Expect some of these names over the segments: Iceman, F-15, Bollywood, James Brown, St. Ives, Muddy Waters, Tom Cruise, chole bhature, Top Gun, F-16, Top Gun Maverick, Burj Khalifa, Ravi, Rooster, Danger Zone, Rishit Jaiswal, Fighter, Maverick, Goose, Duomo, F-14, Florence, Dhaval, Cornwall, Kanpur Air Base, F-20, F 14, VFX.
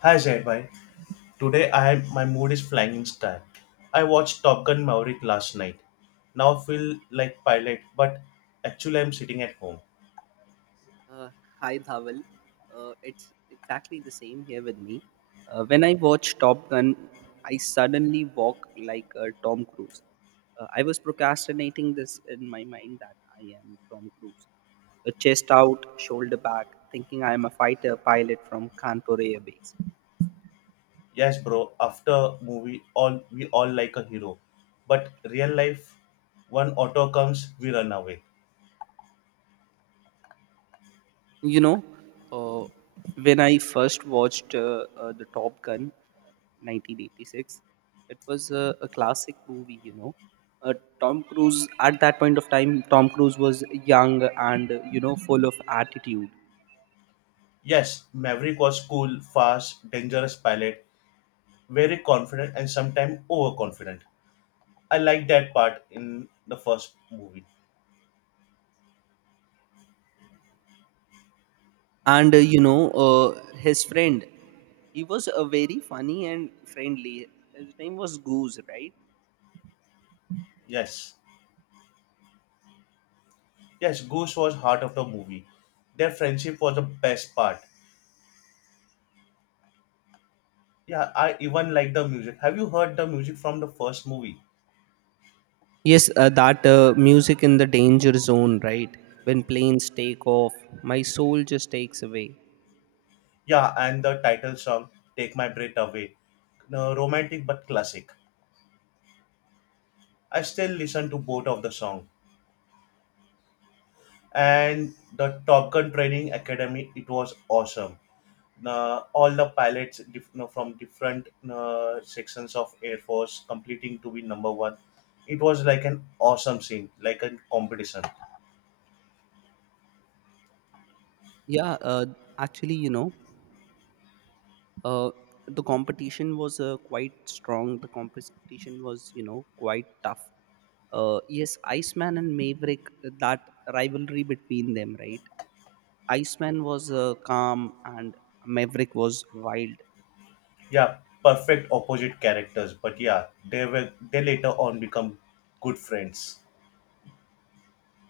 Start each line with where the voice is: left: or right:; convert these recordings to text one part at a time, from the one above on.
left: Hi Zaibai, today I am my mood is flying in style. I watched Top Gun Maverick last night. Now I feel like pilot, but actually I'm sitting at home.
right: Uh, Hi Dhaval. It's exactly the same here with me. When I watch Top Gun, I suddenly walk like Tom Cruise. I was procrastinating this in my mind that I am Tom Cruise. A chest out, shoulder back, thinking I am a fighter pilot from Kanpur Air Base.
left: Yes, bro. After movie, all we all like a hero, but real life, one auto comes, we run away.
right: You know, uh, when I first watched the Top Gun, 1986, it was a classic movie. You know, uh, Tom Cruise at that point of time, Tom Cruise was young and you know, full of attitude,
left: Yes, Maverick was cool, fast, dangerous pilot, very confident and sometimes overconfident. I like that part in the first movie.
right: and his friend, he was very funny and friendly. His name was Goose, right?
left: Yes. Yes, Goose was heart of the movie. Their friendship was the best part. Yeah, I even like the music. Have you heard the music from the first movie?
right: Yes, that music in the danger zone, right? When planes take off, my soul just takes away.
left: Yeah, and the title song "Take My Breath Away," no, romantic but classic. I still listen to both of the song. And the Top Gun Training Academy, it was awesome. Now, all the no, from different sections of Air Force completing to be number one. It was like an awesome scene, like a competition.
right: Yeah, actually, you know, uh, the competition was quite strong. The competition was, you know, quite tough. Yes, Iceman and Maverick, that rivalry between them, right? Iceman was calm and Maverick was wild.
left: Yeah, perfect opposite characters, but yeah, they later on become good friends.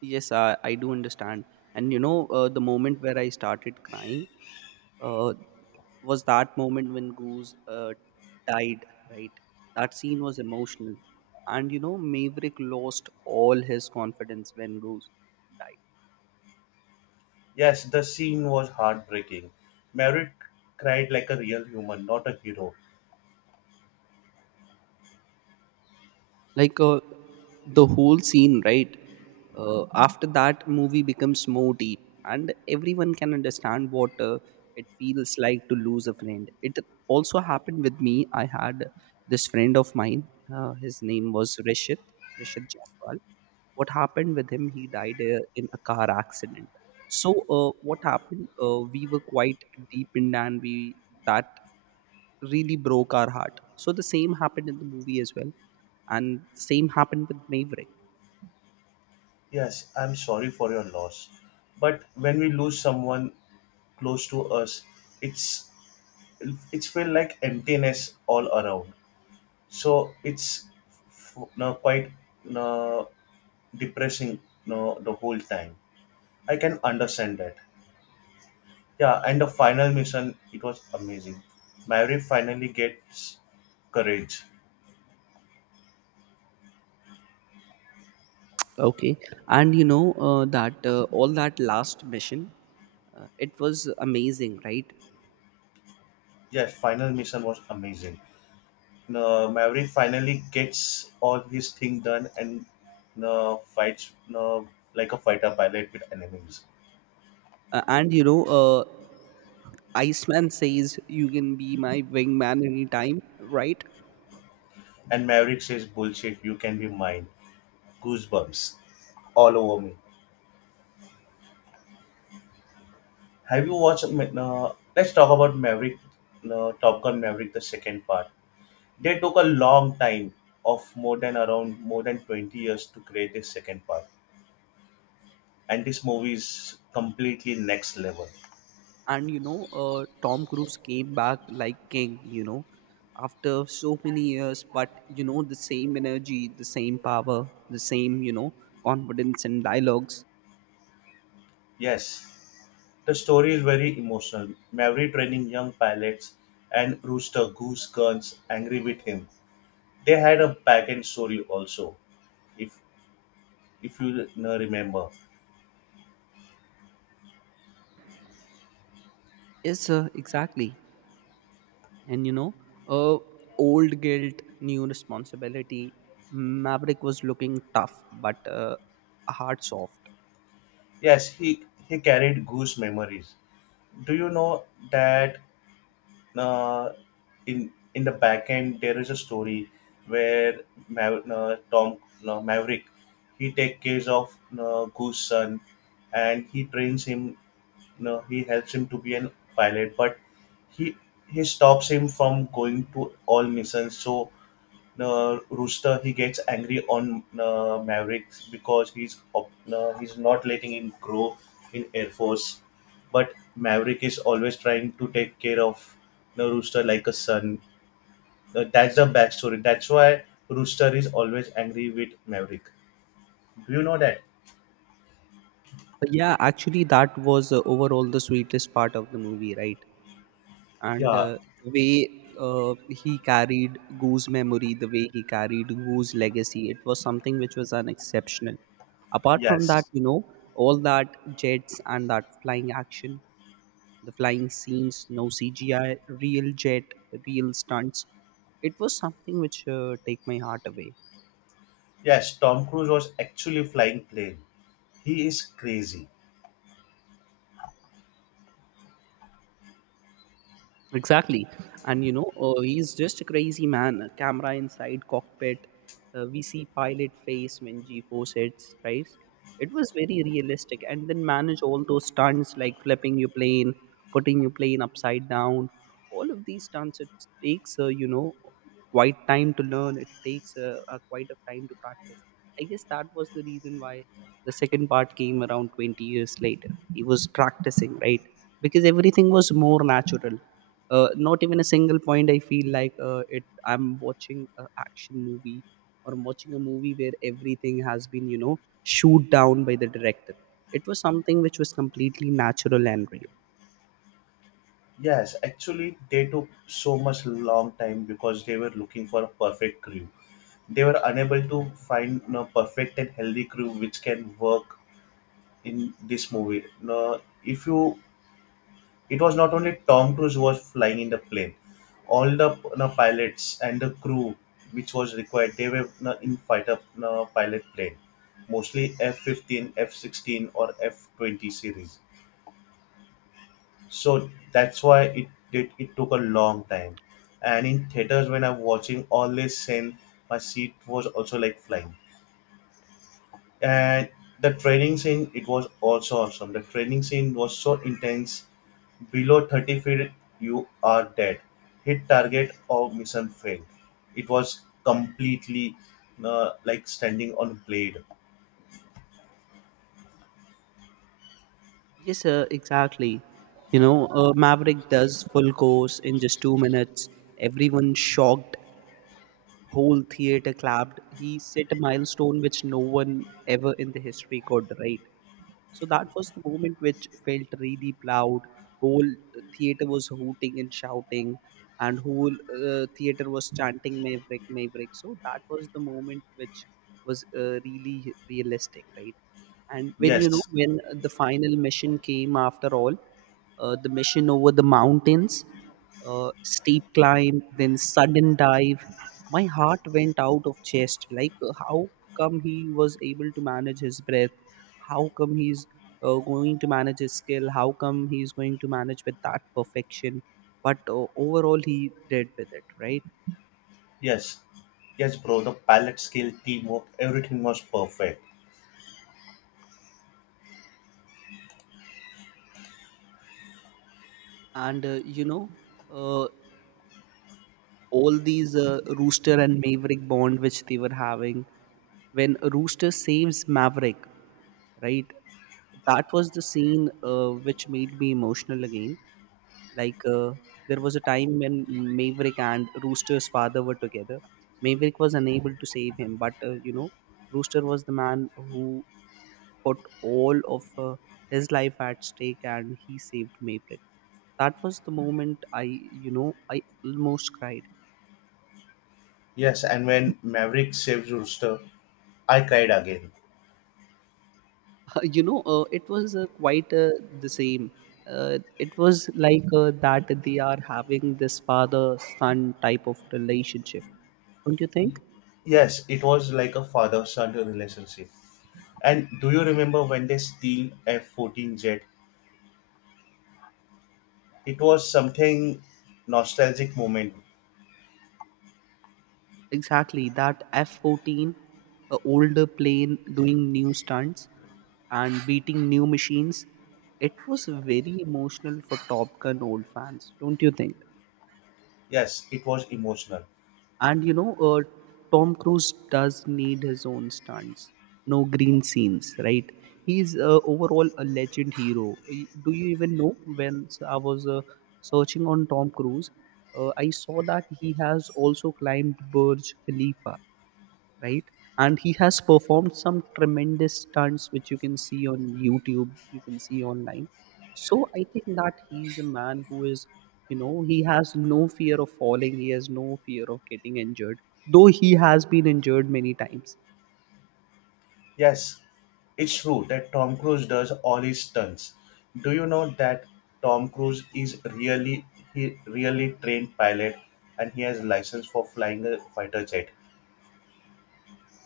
right: Yes, I do understand. And you know, the moment where I started crying uh, was that moment when Goose died, right? That scene was emotional. And you know, Maverick lost all his confidence when Goose died.
left: Yes, the scene was heartbreaking. Merritt cried like a real human, not a hero.
right: Like the whole scene, right? After that, movie becomes more deep and everyone can understand what it feels like to lose a friend. It also happened with me. I had this friend of mine, his name was Rishit. Rishit Jaiswal. What happened with him? He died in a car accident. So what happened? We were quite deep in, and we that really broke our heart. So the same happened in the movie as well, and same happened with Maverick.
left: Yes, I'm sorry for your loss. But when we lose someone close to us, it's it's feel like emptiness all around. So it's no, quite no, depressing no, the whole time. I can understand that. Yeah, and the final mission, it was amazing. Maverick finally gets courage.
right: Okay, and you know that all that last mission, it was amazing, right?
left: Yes, final mission was amazing. No, Maverick finally gets all his thing done and no, fights no, like a fighter pilot with enemies.
right: And you know, Iceman says you can be my wingman anytime, right?
left: And Maverick says, "Bullshit, you can be mine." Goosebumps all over me. Have you watched? No, let's talk about Maverick. No, Top Gun Maverick, the second part. They took a long time of more than around more than 20 years to create this second part. And this movie is completely next level.
right: And you know, Tom Cruise came back like king, you know, after so many years, but you know, the same energy, the same power, the same, you know, confidence and dialogues.
left: Yes, the story is very emotional. Maverick training young pilots and Rooster Goose Guns angry with him. They had a back end story also, if if you remember.
right: Yes, exactly. And you know, uh, old guilt, new responsibility. Maverick was looking tough, but heart soft.
left: Yes, he carried Goose memories. Do you know that uh, in the back end there is a story where Ma- Tom Maverick he takes care of Goose son and he trains him you he helps him to be an pilot but he he stops him from going to all missions so Rooster he gets angry on Mavericks because he's not letting him grow in Air Force, but Maverick is always trying to take care of you Rooster like a son. That's the backstory. That's why Rooster is always angry with Maverick. Do you know that?
right: But yeah, actually that was overall the sweetest part of the movie, right? And
left: Yeah.
right: the way he carried Gu's memory, the way he carried Gu's legacy, it was something which was unexceptional. Apart from
left: Yes.
right: that, you know, all that jets and that flying action, the flying scenes, no CGI, real jet, real stunts. It was something which take my heart away.
left: Yes. Tom Cruise was actually flying plane. He is crazy.
right: Exactly. And you know, he's just a crazy man. A camera inside cockpit. We see pilot face when G4 hits, right? It was very realistic. And then manage all those stunts like flipping your plane, putting your plane upside down. All of these stunts, it takes, you know, quite time to learn. It takes quite a time to practice. I guess that was the reason why the second part came around 20 years later. He was practicing, right? Because everything was more natural, not even a single point I feel like it I'm watching an action movie or I'm watching a movie where everything has been, you know, shoot down by the director. It was something which was completely natural and real.
left: Yes, actually, they took so much long time because they were looking for a perfect crew. They were unable to find a perfect and healthy crew which can work in this movie. Now, if you, it was not only Tom Cruise who was flying in the plane, all the you pilots and the crew which was required, they were you in fighter you pilot plane, mostly F 15, F 16, or F 20 series. So that's why it did. It took a long time, and in theaters when I'm watching all this scene, my seat was also like flying and the training scene, it was also awesome. The training scene was so intense, below 30 feet you are dead, hit target or mission failed. It was completely like standing on blade.
right: Yes sir, exactly. You know, Maverick does full course in just 2 minutes. Everyone shocked, whole theater clapped. He set a milestone which no one ever in the history could, right? So that was the moment which felt really loud. Whole theater was hooting and shouting, and whole theater was chanting Maverick, Maverick. So that was the moment which was really realistic, right? And when, you know,
left: Yes
right: when the final mission came after all, the mission over the mountains, steep climb, then sudden dive, my heart went out of chest. Like how come he was able to manage his breath? How come he's going to manage his skill? How come he's going to manage with that perfection? But overall, he did with it, right?
left: yes yes, bro, the palette skill, teamwork, everything was perfect.
right: And you know, uh, all these Rooster and Maverick bond which they were having, when Rooster saves Maverick, right? That was the scene which made me emotional again. Like there was a time when Maverick and Rooster's father were together. Maverick was unable to save him, but you know, Rooster was the man who put all of his life at stake and he saved Maverick. That was the moment I, you know, I almost cried.
left: Yes, and when Maverick saves Rooster, I cried again.
right: You know, it was quite the same. It was like that they are having this father son type of relationship. Don't you think?
left: Yes, it was like a father-son relationship. And do you remember when they steal f-14 jet? It was something, nostalgic moment.
right: Exactly. That F 14, older plane doing new stunts and beating new machines. It was very emotional for Top Gun old fans. Don't you think?
left: Yes, it was emotional.
right: And you know, Tom Cruise does need his own stunts. No green scenes, right? He's overall a legend hero. Do you even know when I was searching on Tom Cruise, I saw that he has also climbed Burj Khalifa, right? And he has performed some tremendous stunts which you can see on YouTube, you can see online. So I think that he's a man who is, you know, he has no fear of falling, he has no fear of getting injured, though he has been injured many times.
left: Yes, it's true that Tom Cruise does all his stunts. Do you know that Tom Cruise is really, he really trained pilot, and he has license for flying a fighter jet,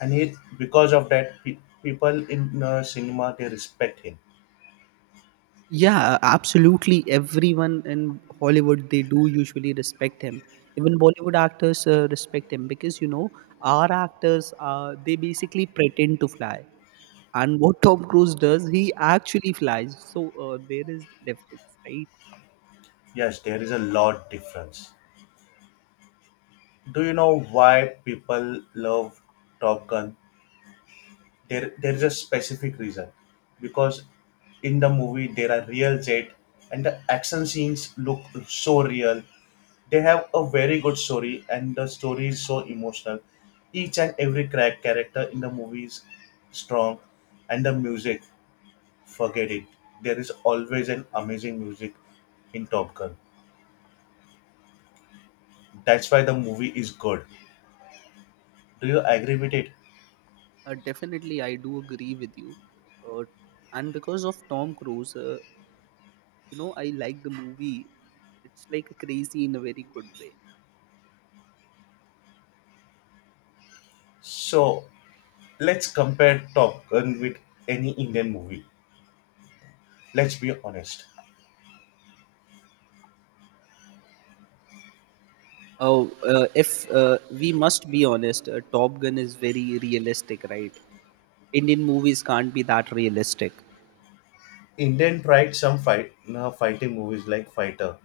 left: and he because of that people in cinema they respect him.
right: Yeah, absolutely. Everyone in Hollywood, they do usually respect him. Even Bollywood actors respect him because you know our actors, they basically pretend to fly, and what Tom Cruise does, he actually flies. So there is difference, right?
left: Yes, there is a lot difference. Do you know why people love Top Gun? There is a specific reason, because in the movie there are real jet and the action scenes look so real. They have a very good story and the story is so emotional. Each and every character in the movie is strong. And the music, forget it, there is always an amazing music in Top Gun. That's why the movie is good. Do you agree with it?
right: Definitely, I do agree with you. Uh, and because of Tom Cruise, you know, I like the movie. It's like crazy in a very good way.
left: So let's compare Top Gun with any Indian movie. Let's be honest.
right: Oh, if we must be honest, Top Gun is very realistic, right? Indian movies can't be that realistic.
left: Indian tried some fighting movies like Fighter,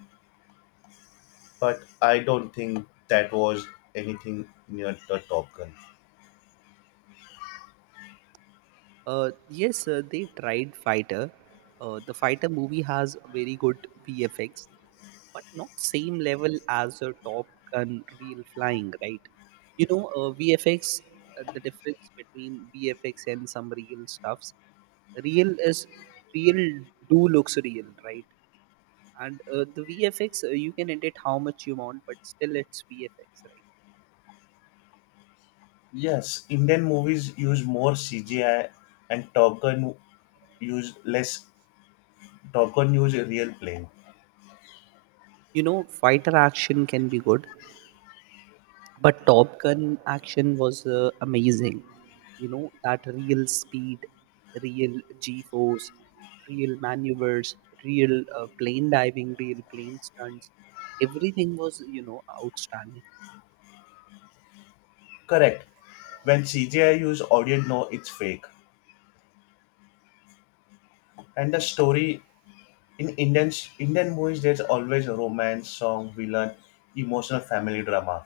left: but I don't think that was anything near the Top Gun.
right: Yes, they tried Fighter. The Fighter movie has very good VFX, but not same level as a Top Gun real flying, right? You know, VFX, the difference between VFX and some real stuffs. Real is real, do looks real, right? And the VFX, you can edit how much you want but still it's VFX, right?
left: Yes, Indian movies use more CGI and Top Gun use less. Top Gun use a real plane.
right: You know, fighter action can be good, but Top Gun action was amazing. You know, that real speed, real G force, real maneuvers, real plane diving, real plane stunts. Everything was, you know, outstanding.
left: Correct. When CGI use audience know it's fake. And the story in Indian movies there's always a romance, song, villain, emotional family drama.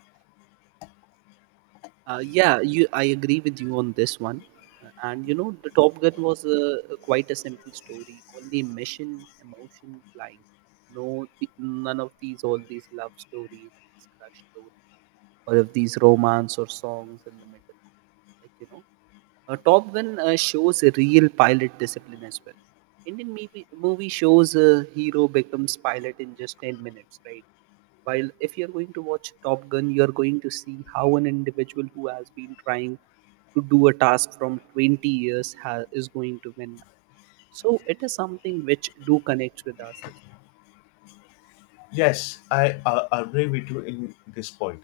right: Yeah, you. I agree with you on this one. And you know, the Top Gun was a quite a simple story. Only mission, emotion, flying. No, none of these, all these love stories, these crush stories, or of these romance or songs in the middle. Like you know, Top Gun shows a real pilot discipline as well. Indian movie shows a hero becomes pilot in just 10 minutes, right? While if you're going to watch Top Gun, you're going to see how an individual who has been trying to do a task from 20 years is going to win. So it is something which do connects with us as
left: Yes, I agree with you in this point.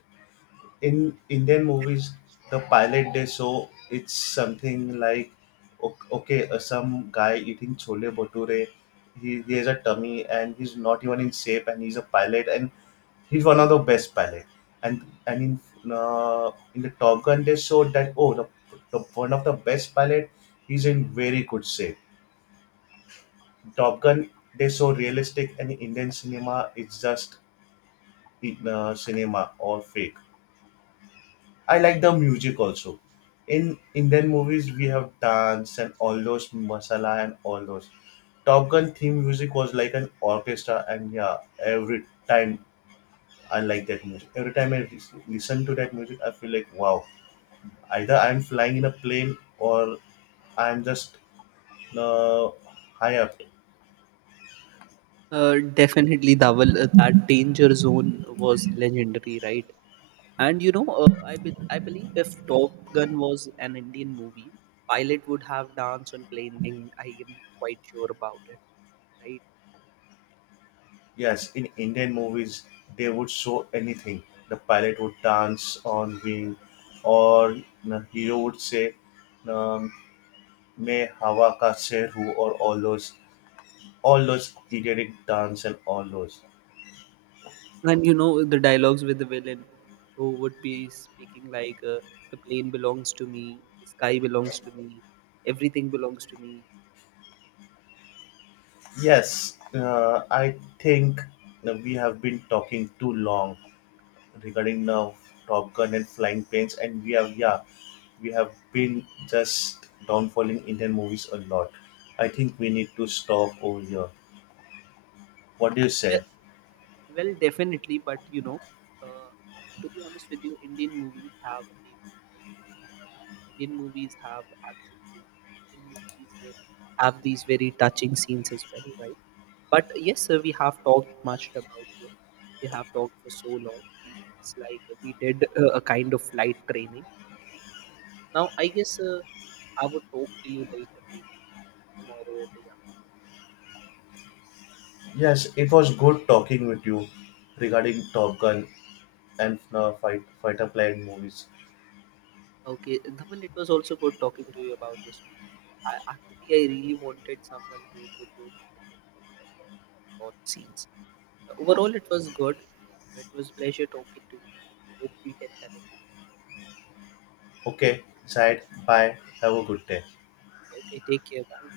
left: In Indian movies, the pilot they show it's something like okay, some guy eating chole bhature, he has a tummy and he's not even in shape and he's a pilot and he's one of the best pilot. And in in the Top Gun they showed that oh the one of the best pilot, he's in very good shape. Top Gun they show realistic and Indian cinema is just cinema or fake. I like the music also. In Indian movies, we have dance and all those masala and all those. Top Gun theme music was like an orchestra, and yeah, every time I like that music. Every time I listen to that music, I feel like wow. Either I'm flying in a plane or I'm just uh, high up.
right: well. Definitely, Dhaval, that danger zone was legendary, right? And you know, I believe if Top Gun was an Indian movie, pilot would have dance on plane thing. I am quite sure about it, right?
left: Yes, in Indian movies, they would show anything. The pilot would dance on wing, or the hero would say, uh, May, Hava Ka Se hu or all those periodic dance and all those.
right: And you know the dialogues with the villain, who would be speaking like, "The plane belongs to me, the sky belongs to me, everything belongs to me."
left: Yes, I think that we have been talking too long regarding now Top Gun and flying planes, and we have yeah, we have been just downfalling Indian movies a lot. I think we need to stop over here. What do you
right: Well,
left: say?
right: Well, definitely, but you know, uh, to be honest with you, Indian movies have deep emotions too. Indian movies have action too. Indian movies have these very touching scenes as well, right? But yes, we have talked much about it. We have talked for so long. It's like we did a kind of light training. Now, I guess I would talk to you later, maybe tomorrow or day after.
left: Yes, it was good talking with you regarding Top Gun and fighter plane movies.
right: Okay, Dhaval, it was also good talking to you about this movie. I really wanted someone who could do like the plot scenes. Overall, it was good. It was pleasure talking to you. Hope we can connect later.
left: Okay, Zaid, bye. Have a good day.
right: Okay, take care. Bye.